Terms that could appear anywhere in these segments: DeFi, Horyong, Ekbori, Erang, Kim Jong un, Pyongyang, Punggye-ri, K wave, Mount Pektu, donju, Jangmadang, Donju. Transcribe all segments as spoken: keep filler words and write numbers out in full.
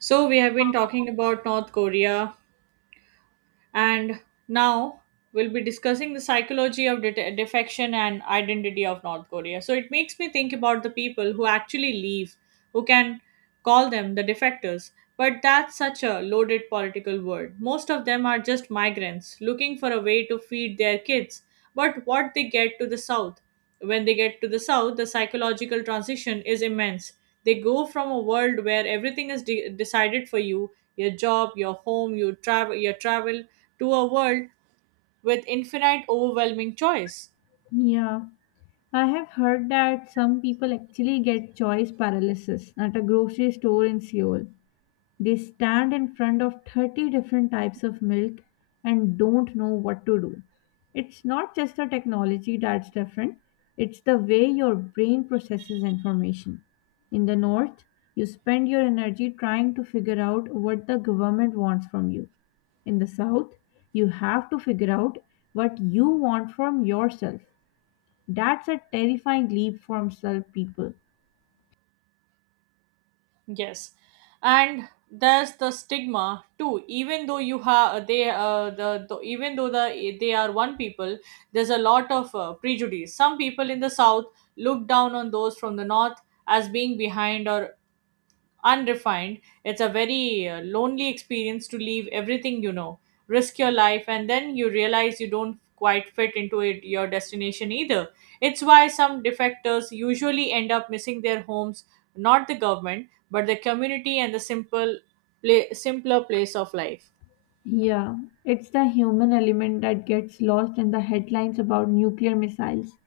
So, we have been talking about North Korea, and now we'll be discussing the psychology of det- defection and identity of North Korea. So, it makes me think about the people who actually leave, who can call them the defectors. But that's such a loaded political word. Most of them are just migrants looking for a way to feed their kids. But what they get to the south, when they get to the south, the psychological transition is immense. They go from a world where everything is de- decided for you, your job, your home, your travel, your travel, to a world with infinite overwhelming choice. Yeah, I have heard that some people actually get choice paralysis at a grocery store in Seoul. They stand in front of thirty different types of milk and don't know what to do. It's not just the technology that's different, it's the way your brain processes information. In the north, you spend your energy trying to figure out what the government wants from you. In the South, you have to figure out what you want from yourself. That's a terrifying leap from self people. Yes. And there's the stigma too. Even though you have they uh, the, the even though the they are one people, there's a lot of uh, prejudice. Some people in the south look down on those from the north as being behind or undefined. It's a very uh, lonely experience to leave everything you know, risk your life, and then you realize you don't quite fit into it, your destination either. It's why some defectors usually end up missing their homes, not the government, but the community and the simple, pla simpler place of life. Yeah, it's the human element that gets lost in the headlines about nuclear missiles.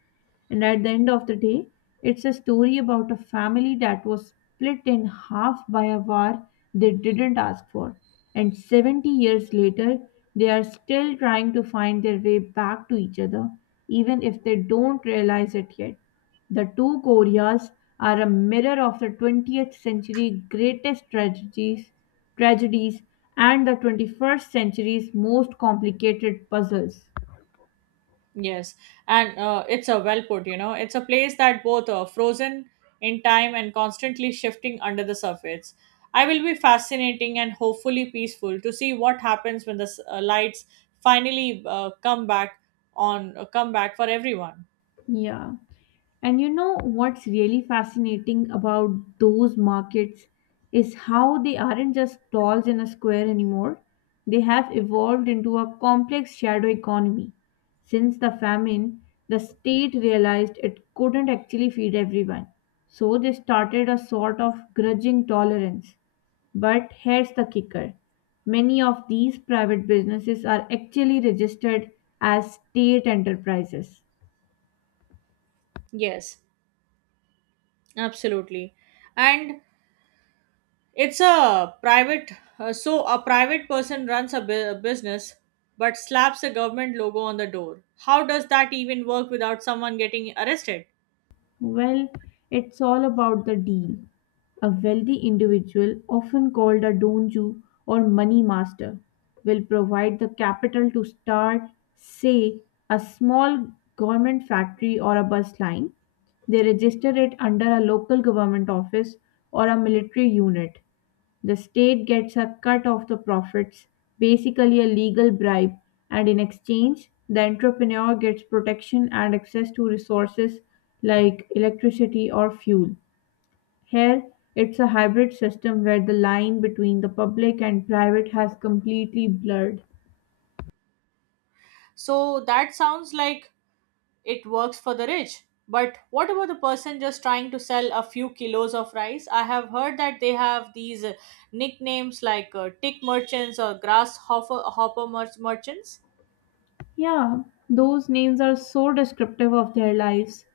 And at the end of the day, it's a story about a family that was split in half by a war they didn't ask for. And seventy years later, they are still trying to find their way back to each other, even if they don't realize it yet. The two Koreas are a mirror of the twentieth century greatest tragedies, tragedies and the twenty-first century's most complicated puzzles. Yes, and uh, it's a well put, you know, it's a place that both uh, frozen in time and constantly shifting under the surface. I will be fascinating and hopefully peaceful to see what happens when the s- uh, lights finally uh, come back on uh, come back for everyone. Yeah. And you know what's really fascinating about those markets is how they aren't just stalls in a square anymore. They have evolved into a complex shadow economy. Since the famine, the state realized it couldn't actually feed everyone. So they started a sort of grudging tolerance. But here's the kicker, many of these private businesses are actually registered as state enterprises. Yes, absolutely. And it's a private uh, so a private person runs a bu- business but slaps a government logo on the door. How does that even work without someone getting arrested? Well, it's all about the deal. A wealthy individual, often called a donju or money master, will provide the capital to start, say, a small government factory or a bus line. They register it under a local government office or a military unit. The state gets a cut of the profits, basically a legal bribe, and in exchange, the entrepreneur gets protection and access to resources like electricity or fuel. Here, it's a hybrid system where the line between the public and private has completely blurred. So that sounds like it works for the rich. But what about the person just trying to sell a few kilos of rice? I have heard that they have these uh, nicknames like uh, tick merchants or grasshopper hopper mer- merchants. Yeah, those names are so descriptive of their lives.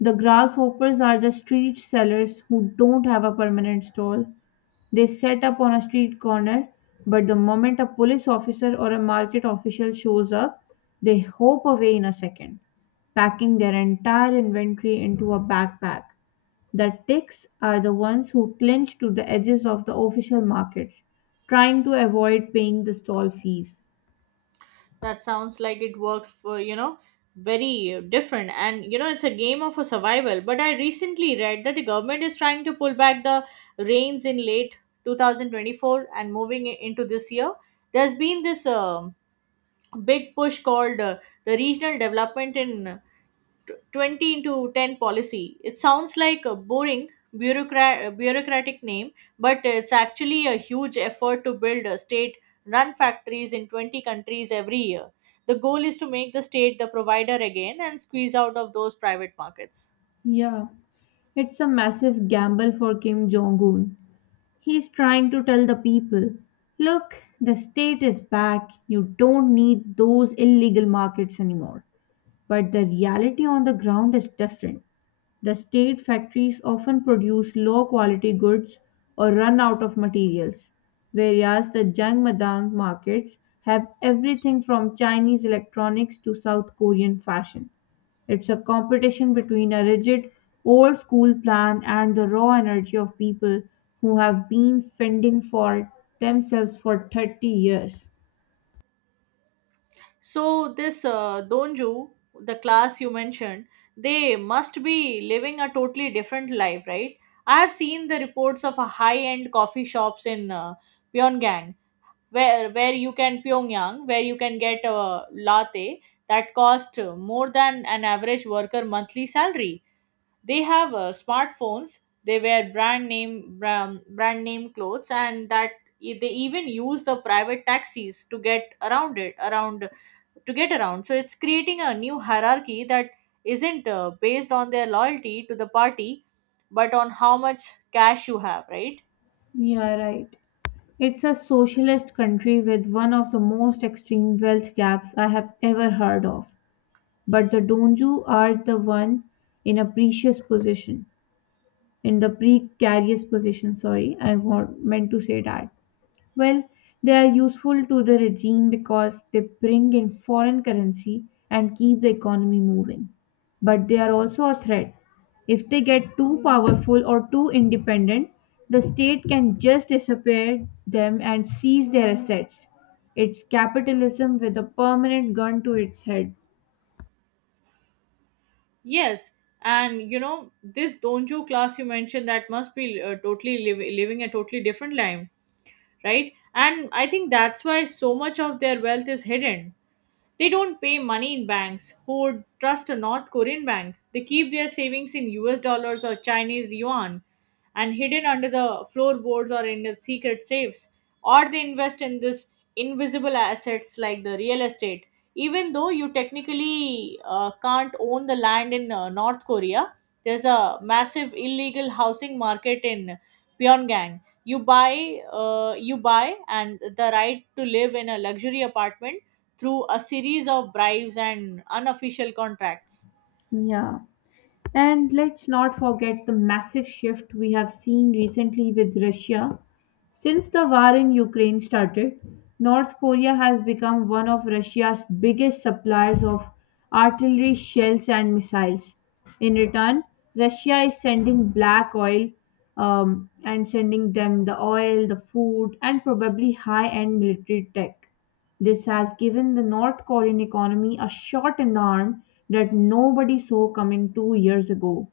The grasshoppers are the street sellers who don't have a permanent stall. They set up on a street corner, but the moment a police officer or a market official shows up, they hope away in a second, packing their entire inventory into a backpack. The ticks are the ones who clinch to the edges of the official markets, trying to avoid paying the stall fees. That sounds like it works for, you know, very uh, different. And, you know, it's a game of a survival. But I recently read that the government is trying to pull back the reins in late two thousand twenty-four and moving i- into this year. There's been this. um big push called uh, the regional development in uh, twenty to ten policy. It sounds like a boring bureaucrat- bureaucratic name, but it's actually a huge effort to build a state run factories in twenty countries every year. The goal is to make the state the provider again and squeeze out of those private markets. Yeah, it's a massive gamble for Kim Jong un. He's trying to tell the people, look, the state is back, you don't need those illegal markets anymore. But the reality on the ground is different. The state factories often produce low quality goods or run out of materials, whereas the Jangmadang markets have everything from Chinese electronics to South Korean fashion. It's a competition between a rigid, old school plan and the raw energy of people who have been fending for themselves for thirty years. So this uh, Donju, the class you mentioned, they must be living a totally different life, right? I have seen the reports of a high-end coffee shops in uh, Pyongyang, where where you can Pyongyang, where you can get a latte that cost uh, more than an average worker monthly salary. They have uh, smartphones. They wear brand name brand, brand name clothes, and that e- they even use the private taxis to get around it around to get around. So it's creating a new hierarchy that isn't uh, based on their loyalty to the party, but on how much cash you have, right? Yeah, right. It's a socialist country with one of the most extreme wealth gaps I have ever heard of. But the Donju are the one in a precious position, in the precarious position. Sorry, I wa- meant to say that. Well, they are useful to the regime because they bring in foreign currency and keep the economy moving. But they are also a threat. If they get too powerful or too independent, the state can just disappear them and seize their assets. It's capitalism with a permanent gun to its head. Yes, and you know, this donju class you mentioned, that must be uh, totally liv- living a totally different life, right? And I think that's why so much of their wealth is hidden. They don't pay money in banks. Who would trust a North Korean bank? They keep their savings in U S dollars or Chinese yuan, and hidden under the floorboards or in the secret safes. Or they invest in this invisible assets like the real estate. Even though you technically uh, can't own the land in uh, North Korea, there's a massive illegal housing market in Pyongyang. You buy, uh, you buy, and the right to live in a luxury apartment through a series of bribes and unofficial contracts. Yeah. And let's not forget the massive shift we have seen recently with Russia. Since the war in Ukraine started, North Korea has become one of Russia's biggest suppliers of artillery shells and missiles. In return, Russia is sending black oil um, and sending them the oil, the food, and probably high end military tech. This has given the North Korean economy a shot in the arm that nobody saw coming two years ago.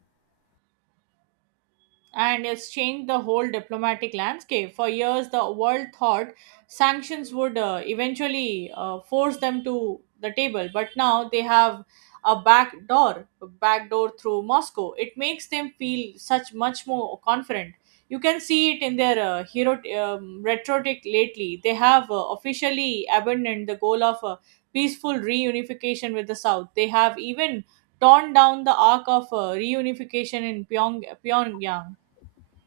And has changed the whole diplomatic landscape. For years, the world thought sanctions would uh, eventually uh, force them to the table, but now they have a back door, a back door through Moscow. It makes them feel such much more confident. You can see it in their uh, hero um, rhetoric lately. They have uh, officially abandoned the goal of a peaceful reunification with the South. They have even torn down the arc of uh, reunification in Pyong- Pyongyang.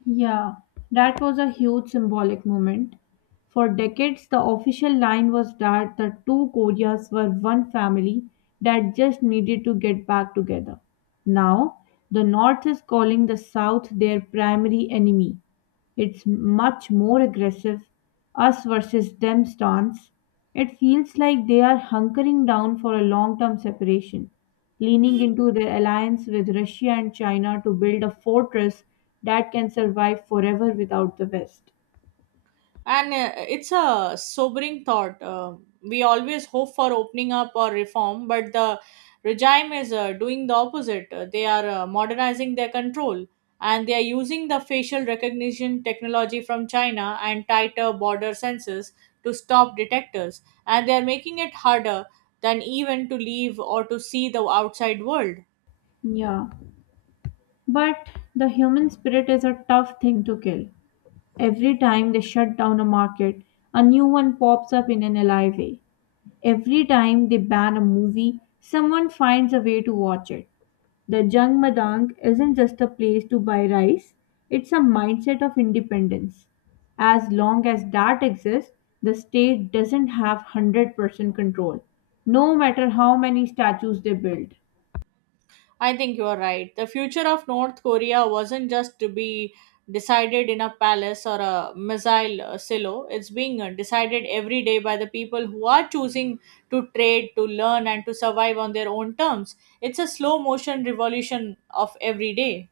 Yeah, that was a huge symbolic moment. For decades, the official line was that the two Koreas were one family that just needed to get back together. Now, the North is calling the South their primary enemy. It's much more aggressive, us versus them stance. It feels like they are hunkering down for a long term separation, leaning into their alliance with Russia and China to build a fortress that can survive forever without the West. And uh, it's a sobering thought. Uh, we always hope for opening up or reform, but the regime is uh, doing the opposite. Uh, they are uh, modernizing their control, and they are using the facial recognition technology from China and tighter border sensors to stop detectors. And they are making it harder than even to leave or to see the outside world. Yeah, but the human spirit is a tough thing to kill. Every time they shut down a market, a new one pops up in an alive way. Every time they ban a movie, someone finds a way to watch it. The Jangmadang isn't just a place to buy rice, it's a mindset of independence. As long as that exists, the state doesn't have one hundred percent control, no matter how many statues they build. I think you are right. The future of North Korea wasn't just to be decided in a palace or a missile uh, silo. It's being uh, decided every day by the people who are choosing to trade, to learn, and to survive on their own terms. It's a slow motion revolution of every day.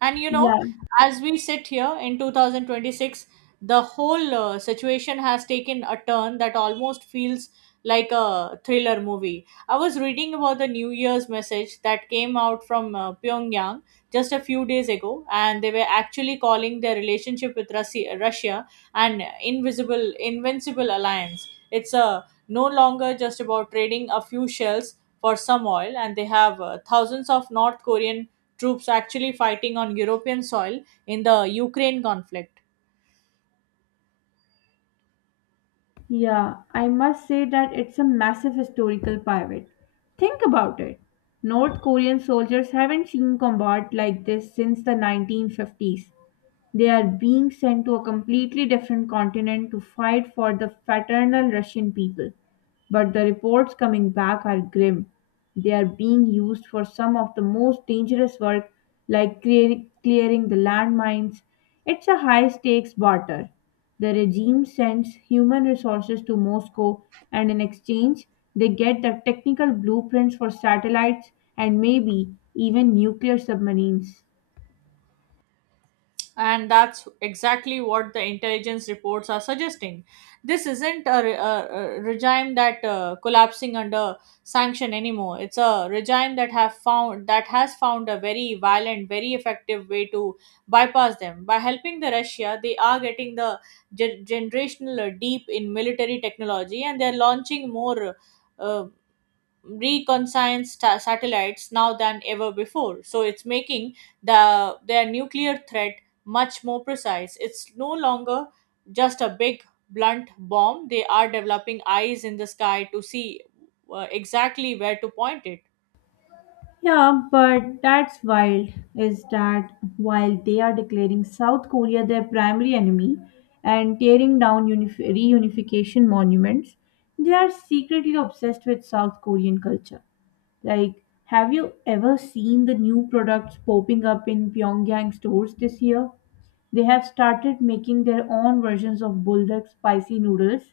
And you know, Yeah, as we sit here in two thousand twenty-six, the whole uh, situation has taken a turn that almost feels like a thriller movie. I was reading about the New Year's message that came out from uh, Pyongyang just a few days ago, and they were actually calling their relationship with Russia, Russia an invisible, invincible alliance. It's a no longer just about trading a few shells for some oil, and they have uh, thousands of North Korean troops actually fighting on European soil in the Ukraine conflict. yeah. I must say that it's a massive historical pivot. Think about it. North Korean soldiers haven't seen combat like this since the nineteen fifties. They are being sent to a completely different continent to fight for the fraternal Russian people. But the reports coming back are grim. They are being used for some of the most dangerous work, like clear- clearing the landmines. It's a high stakes barter. The regime sends human resources to Moscow, and in exchange, they get the technical blueprints for satellites and maybe even nuclear submarines. And that's exactly what the intelligence reports are suggesting. This isn't a, re- a- A regime that uh, collapsing under sanction anymore. It's a regime that have found that has found a very violent, very effective way to bypass them by helping the Russia. They are getting the ge- generational uh, deep in military technology, and they're launching more. Uh, Reconnaissance sta- satellites now than ever before. So it's making the their nuclear threat much more precise. It's no longer just a big blunt bomb. They are developing eyes in the sky to see uh, exactly where to point it. Yeah, but that's wild is that while they are declaring South Korea their primary enemy and tearing down unif- reunification monuments, they are secretly obsessed with South Korean culture. Like, have you ever seen the new products popping up in Pyongyang stores this year? They have started making their own versions of bulldog spicy noodles,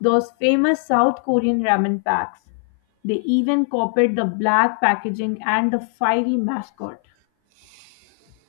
those famous South Korean ramen packs. They even copied the black packaging and the fiery mascot.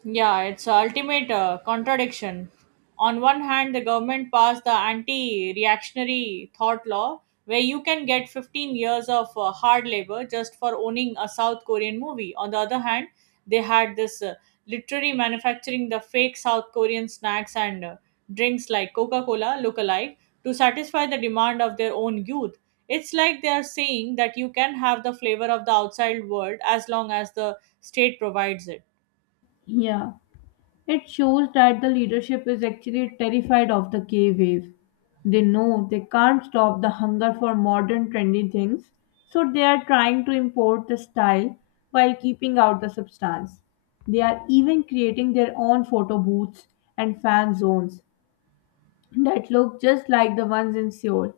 Yeah, it's a ultimate uh, contradiction. On one hand, the government passed the anti reactionary thought law, where you can get fifteen years of uh, hard labor just for owning a South Korean movie. On the other hand, they had this uh, literary manufacturing the fake South Korean snacks and uh, drinks like Coca Cola look alike to satisfy the demand of their own youth. It's like they are saying that you can have the flavor of the outside world as long as the state provides it. Yeah. It shows that the leadership is actually terrified of the K wave. They know they can't stop the hunger for modern trendy things, so they are trying to import the style while keeping out the substance. They are even creating their own photo booths and fan zones that look just like the ones in Seoul.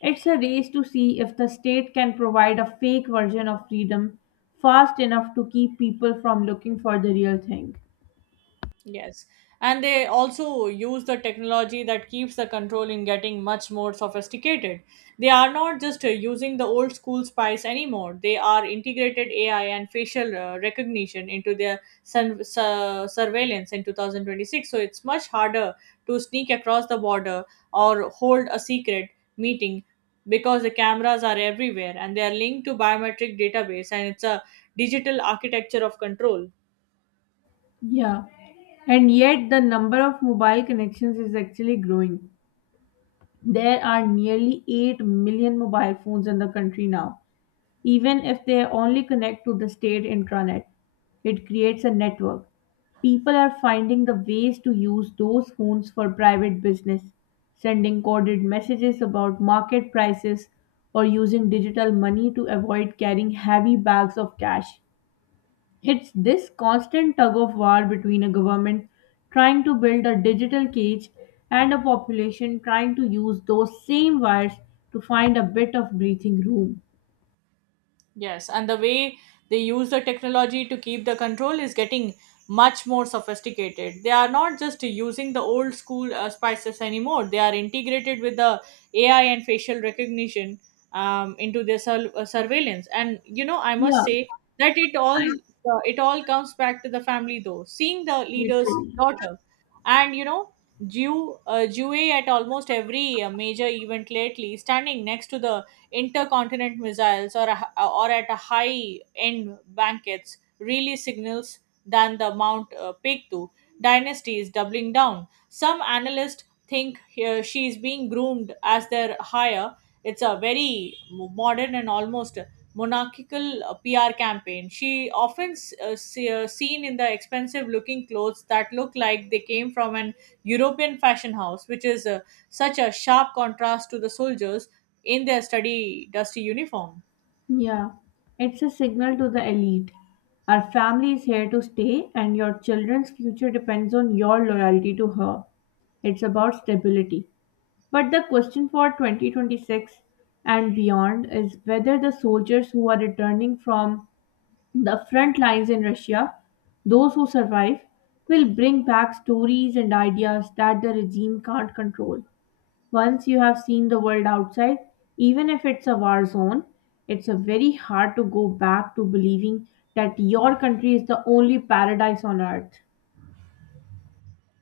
It's a race to see if the state can provide a fake version of freedom fast enough to keep people from looking for the real thing. Yes. And they also use the technology that keeps the control in getting much more sophisticated. They are not just uh, using the old school spies anymore. They are integrated A I and facial uh, recognition into their sun- su- surveillance in two thousand twenty-six. So it's much harder to sneak across the border or hold a secret meeting, because the cameras are everywhere, and they are linked to biometric database, and it's a digital architecture of control. Yeah, and yet the number of mobile connections is actually growing. There are nearly eight million mobile phones in the country now, even if they only connect to the state intranet. It creates a network. People are finding the ways to use those phones for private business, sending coded messages about market prices, or using digital money to avoid carrying heavy bags of cash. It's this constant tug of war between a government trying to build a digital cage and a population trying to use those same wires to find a bit of breathing room. Yes, and the way they use the technology to keep the control is getting much more sophisticated. They are not just using the old school uh, spices anymore. They are integrated with the A I and facial recognition um, into their sur- uh, surveillance. And you know, I must Yeah, say that it all uh, it all comes back to the family though. Seeing the leader's literally. daughter, and you know, Jew uh, Jew at almost every uh, major event lately, standing next to the intercontinental missiles, or, a, or at a high end banquets, really signals than the Mount uh, Pektu dynasty is doubling down. Some analysts think here she is being groomed as their hire. It's a very modern and almost monarchical uh, P R campaign. She often s- uh, see, uh, seen in the expensive looking clothes that look like they came from an European fashion house, which is uh, such a sharp contrast to the soldiers in their study dusty uniform. Yeah, it's a signal to the elite. Our family is here to stay, and your children's future depends on your loyalty to her. It's about stability. But the question for twenty twenty-six and beyond is whether the soldiers who are returning from the front lines in Russia, those who survive, will bring back stories and ideas that the regime can't control. Once you have seen the world outside, even if it's a war zone, it's a very hard to go back to believing that your country is the only paradise on earth.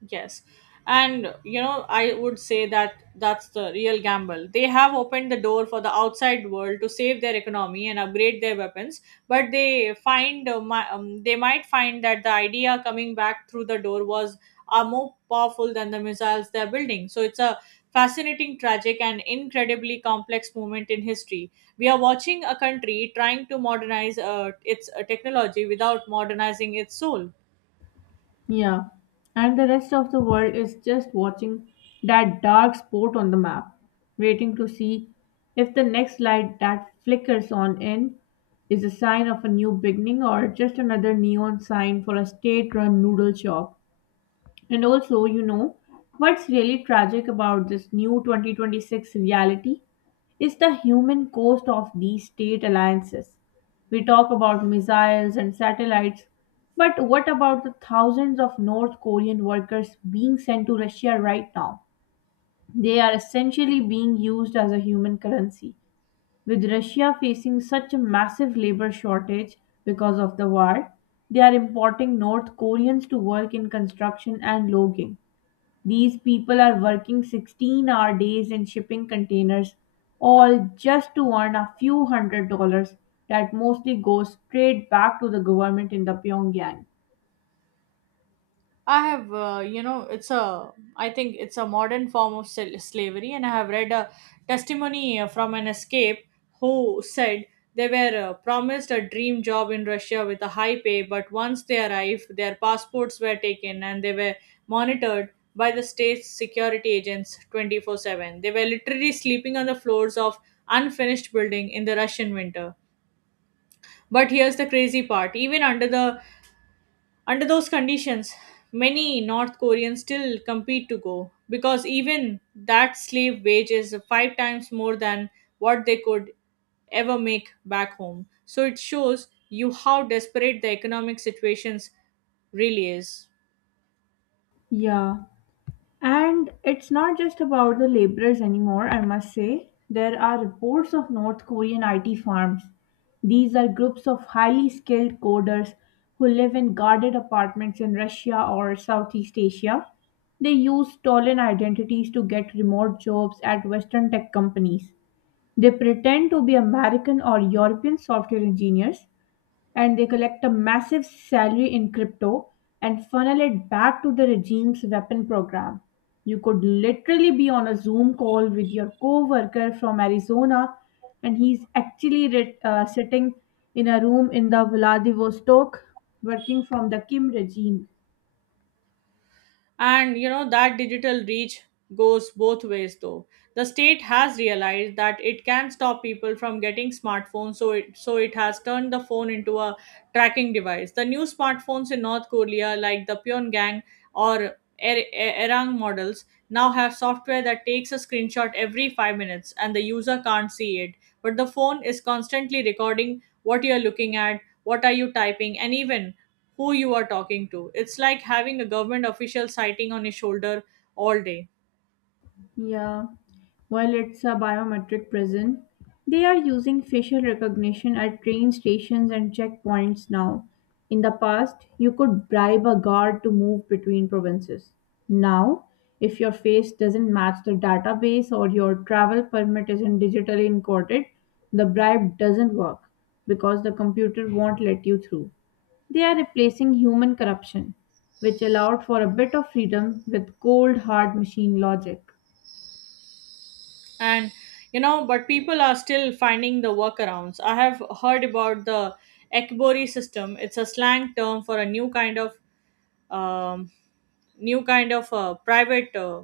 Yes, and you know I would say that that's the real gamble. They have opened the door for the outside world to save their economy and upgrade their weapons, but they find uh, mi- um, they might find that the idea coming back through the door was are more powerful than the missiles they're building. So it's a fascinating, tragic, and incredibly complex moment in history. We are watching a country trying to modernize uh, its uh, technology without modernizing its soul. Yeah, and the rest of the world is just watching that dark spot on the map, waiting to see if the next light that flickers on in is a sign of a new beginning or just another neon sign for a state run noodle shop. And also, you know, what's really tragic about this new twenty twenty-six reality is the human cost of these state alliances. We talk about missiles and satellites, but what about the thousands of North Korean workers being sent to Russia right now? They are essentially being used as a human currency. With Russia facing such a massive labor shortage because of the war, they are importing North Koreans to work in construction and logging. These people are working sixteen hour days in shipping containers, all just to earn a few hundred dollars that mostly goes straight back to the government in the Pyongyang. I have, uh, you know, it's a, I think it's a modern form of sl- slavery, and I have read a testimony uh, from an escape who said they were uh, promised a dream job in Russia with a high pay, but once they arrived, their passports were taken and they were monitored by the state's security agents twenty four seven. They were literally sleeping on the floors of unfinished building in the Russian winter. But here's the crazy part, even under the under those conditions, many North Koreans still compete to go because even that slave wage is five times more than what they could ever make back home. So it shows you how desperate the economic situations really is. Yeah. And it's not just about the laborers anymore, I must say. There are reports of North Korean I T farms. These are groups of highly skilled coders who live in guarded apartments in Russia or Southeast Asia. They use stolen identities to get remote jobs at Western tech companies. They pretend to be American or European software engineers and they collect a massive salary in crypto and funnel it back to the regime's weapon program. You could literally be on a Zoom call with your coworker from Arizona, and he's actually rit- uh, sitting in a room in the Vladivostok working from the Kim regime. And you know that digital reach goes both ways though. The state has realized that it can stop people from getting smartphones, so it so it has turned the phone into a tracking device. The new smartphones in North Korea like the Pyongyang or Er- Er- Erang models now have software that takes a screenshot every 5 minutes, and the user can't see it, but the phone is constantly recording what you are looking at, what are you typing, and even who you are talking to. It's like having a government official sighting on your shoulder all day. Yeah, while it's a biometric prison, they are using facial recognition at train stations and checkpoints now. In the past, you could bribe a guard to move between provinces. Now, if your face doesn't match the database or your travel permit isn't digitally encoded, the bribe doesn't work because the computer won't let you through. They are replacing human corruption, which allowed for a bit of freedom, with cold hard machine logic. And you know, but people are still finding the workarounds. I have heard about the Ekbori system. It's a slang term for a new kind of um, new kind of uh, private uh,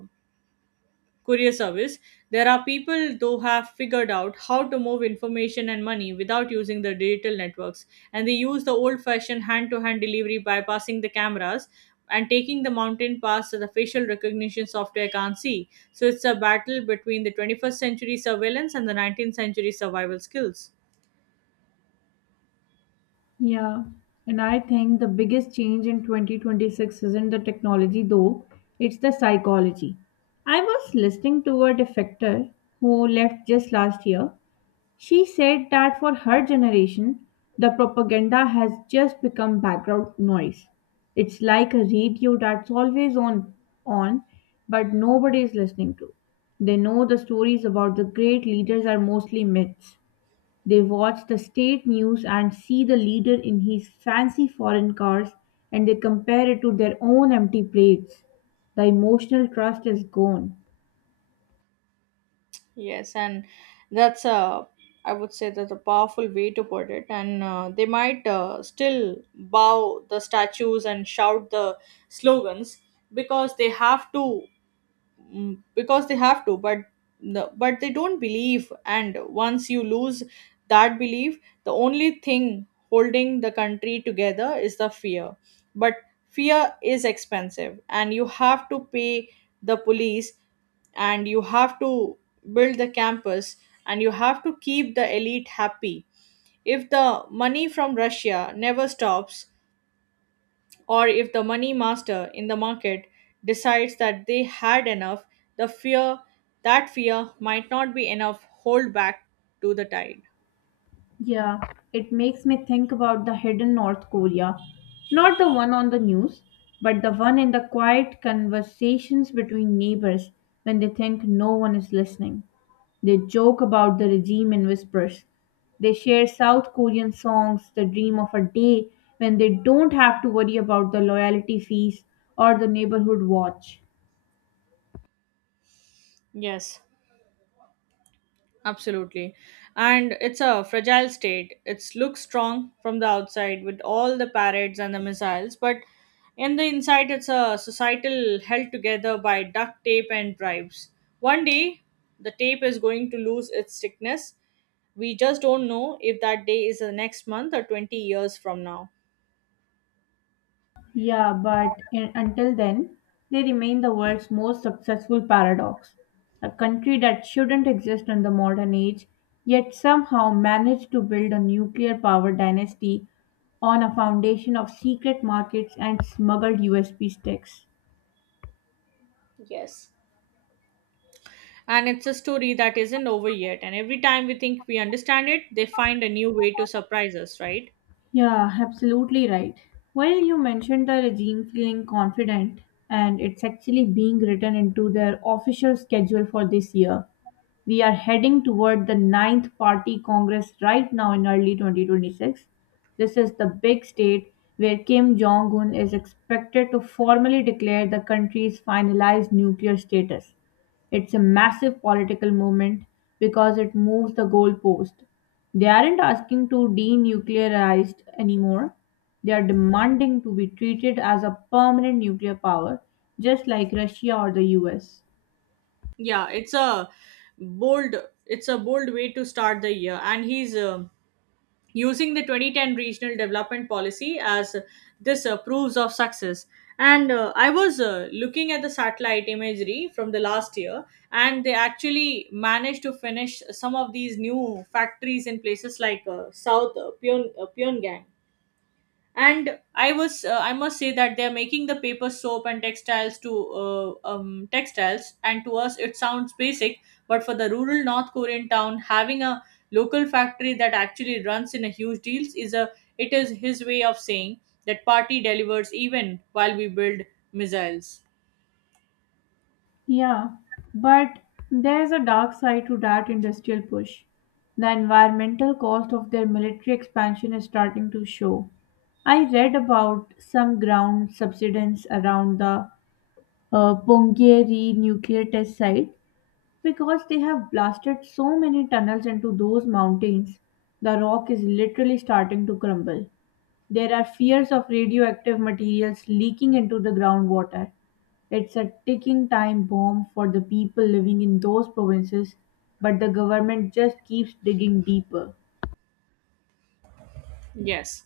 courier service. There are people though have figured out how to move information and money without using the digital networks, and they use the old fashioned hand to hand delivery, bypassing the cameras and taking the mountain pass that the facial recognition software can't see. So it's a battle between the twenty-first century surveillance and the nineteenth century survival skills. Yeah, and I think the biggest change in twenty twenty-six isn't the technology, though, it's the psychology. I was listening to a defector who left just last year. She said that for her generation, the propaganda has just become background noise. It's like a radio that's always on on, but nobody is listening to. They know the stories about the great leaders are mostly myths. They watch the state news and see the leader in his fancy foreign cars, and they compare it to their own empty plates. The emotional trust is gone. Yes, and that's a I would say that's a powerful way to put it. And uh, they might uh, still bow the statues and shout the slogans because they have to mm, because they have to but the, but they don't believe. And once you lose that belief, the only thing holding the country together is the fear. But fear is expensive, and you have to pay the police, and you have to build the campus, and you have to keep the elite happy. If the money from Russia never stops, or if the money master in the market decides that they had enough, the fear that fear might not be enough hold back to the tide. Yeah, it makes me think about the hidden North Korea. Not the one on the news, but the one in the quiet conversations between neighbors when they think no one is listening. They joke about the regime in whispers. They share South Korean songs, the dream of a day when they don't have to worry about the loyalty fees or the neighborhood watch. Yes. Absolutely. And it's a fragile state. It looks strong from the outside with all the parades and the missiles, but in the inside, it's a societal held together by duct tape and bribes. One day, the tape is going to lose its thickness. We just don't know if that day is the next month or 20 years from now. Yeah, but in, until then, they remain the world's most successful paradox. A country that shouldn't exist in the modern age, yet somehow managed to build a nuclear power dynasty on a foundation of secret markets and smuggled U S B sticks. Yes. And it's a story that isn't over yet. And every time we think we understand it, they find a new way to surprise us, right? Yeah, absolutely right. Well, you mentioned the regime feeling confident, and it's actually being written into their official schedule for this year. We are heading toward the ninth party congress right now in early twenty twenty-six. This is the big state where Kim Jong un is expected to formally declare the country's finalized nuclear status. It's a massive political movement because it moves the goalpost. They aren't asking to denuclearized anymore. They are demanding to be treated as a permanent nuclear power, just like Russia or the U S. Yeah, it's a bold it's a bold way to start the year, and he's um using the twenty ten regional development policy as this uh, proves of success. And uh, I was uh, looking at the satellite imagery from the last year, and they actually managed to finish some of these new factories in places like uh, South uh, Pyong- uh, Pyongyang. And i was uh, I must say that they are making the paper soap and textiles to uh, um, textiles, and to us it sounds basic, but for the rural North Korean town, having a local factory that actually runs in a huge deals is a it is his way of saying that party delivers even while we build missiles. Yeah, but there's a dark side to that industrial push. The environmental cost of their military expansion is starting to show. I read about some ground subsidence around the uh, Punggye-ri nuclear test site. Because they have blasted so many tunnels into those mountains, the rock is literally starting to crumble. There are fears of radioactive materials leaking into the groundwater. It's a ticking time bomb for the people living in those provinces, but the government just keeps digging deeper. Yes.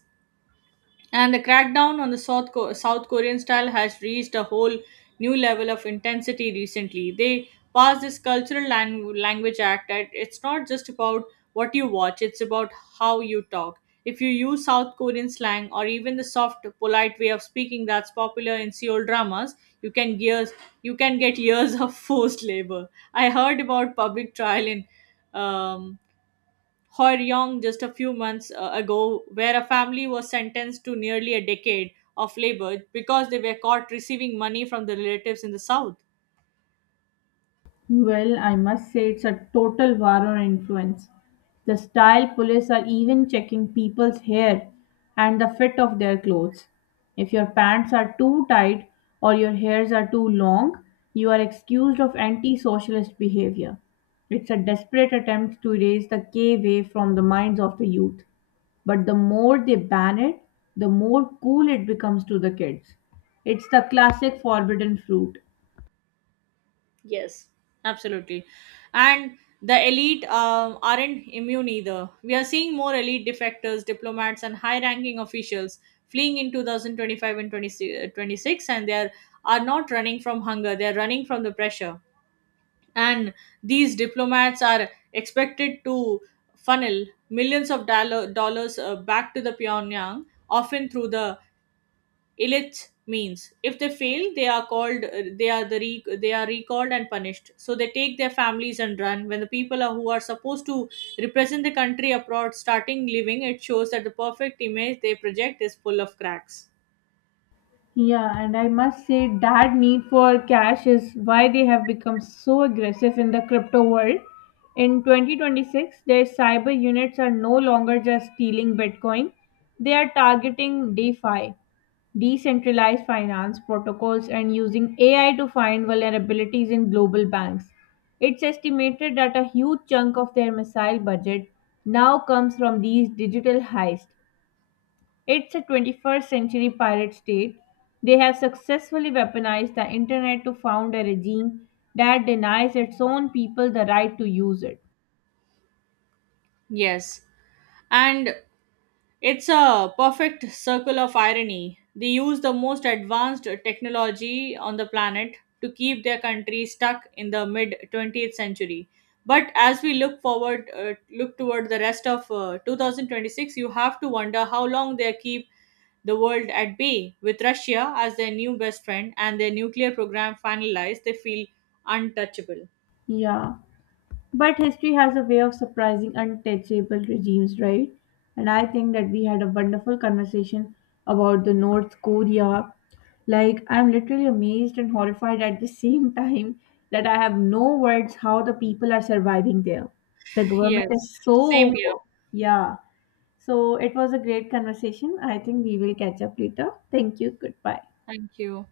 And the crackdown on the South, Co- South Korean style has reached a whole new level of intensity recently. They passed this Cultural Lang- Language Act that it's not just about what you watch, it's about how you talk. If you use South Korean slang or even the soft, polite way of speaking that's popular in Seoul dramas, you can years you can get years of forced labor. I heard about public trial in um, Horyong just a few months uh, ago, where a family was sentenced to nearly a decade of labor because they were caught receiving money from the relatives in the south. Well, I must say it's a total war on influence. The style police are even checking people's hair and the fit of their clothes. If your pants are too tight or your hairs are too long, you are excused of anti socialist behavior. It's a desperate attempt to erase the K wave from the minds of the youth. But the more they ban it, the more cool it becomes to the kids. It's the classic forbidden fruit. Yes, absolutely. And the elite um, aren't immune either. We are seeing more elite defectors, diplomats, and high ranking officials fleeing in two thousand twenty-five and twenty, uh, twenty-six, and they are, are not running from hunger, they are running from the pressure. And these diplomats are expected to funnel millions of dollar, dollars uh, back to the Pyongyang, often through the illicit means. If they fail, they are called, uh, they are the re- they are recalled and punished. So they take their families and run. When the people are, who are supposed to represent the country abroad starting living, it shows that the perfect image they project is full of cracks. Yeah, and I must say that need for cash is why they have become so aggressive in the crypto world. In twenty twenty-six, their cyber units are no longer just stealing Bitcoin. They are targeting DeFi, decentralized finance protocols, and using A I to find vulnerabilities in global banks. It's estimated that a huge chunk of their missile budget now comes from these digital heists. It's a twenty-first century pirate state. They have successfully weaponized the internet to found a regime that denies its own people the right to use it. Yes, and it's a perfect circle of irony. They use the most advanced technology on the planet to keep their country stuck in the mid twentieth century. But as we look forward, uh, look toward the rest of uh, two thousand twenty-six, you have to wonder how long they keep the world at bay. With Russia as their new best friend and their nuclear program finalized, they feel untouchable. Yeah. But history has a way of surprising untouchable regimes, right? And I think that we had a wonderful conversation about the North Korea. Like, I'm literally amazed and horrified at the same time that I have no words how the people are surviving there. The government Yes, is same so, here. yeah. So it was a great conversation. I think we will catch up later. Thank you. Goodbye. Thank you.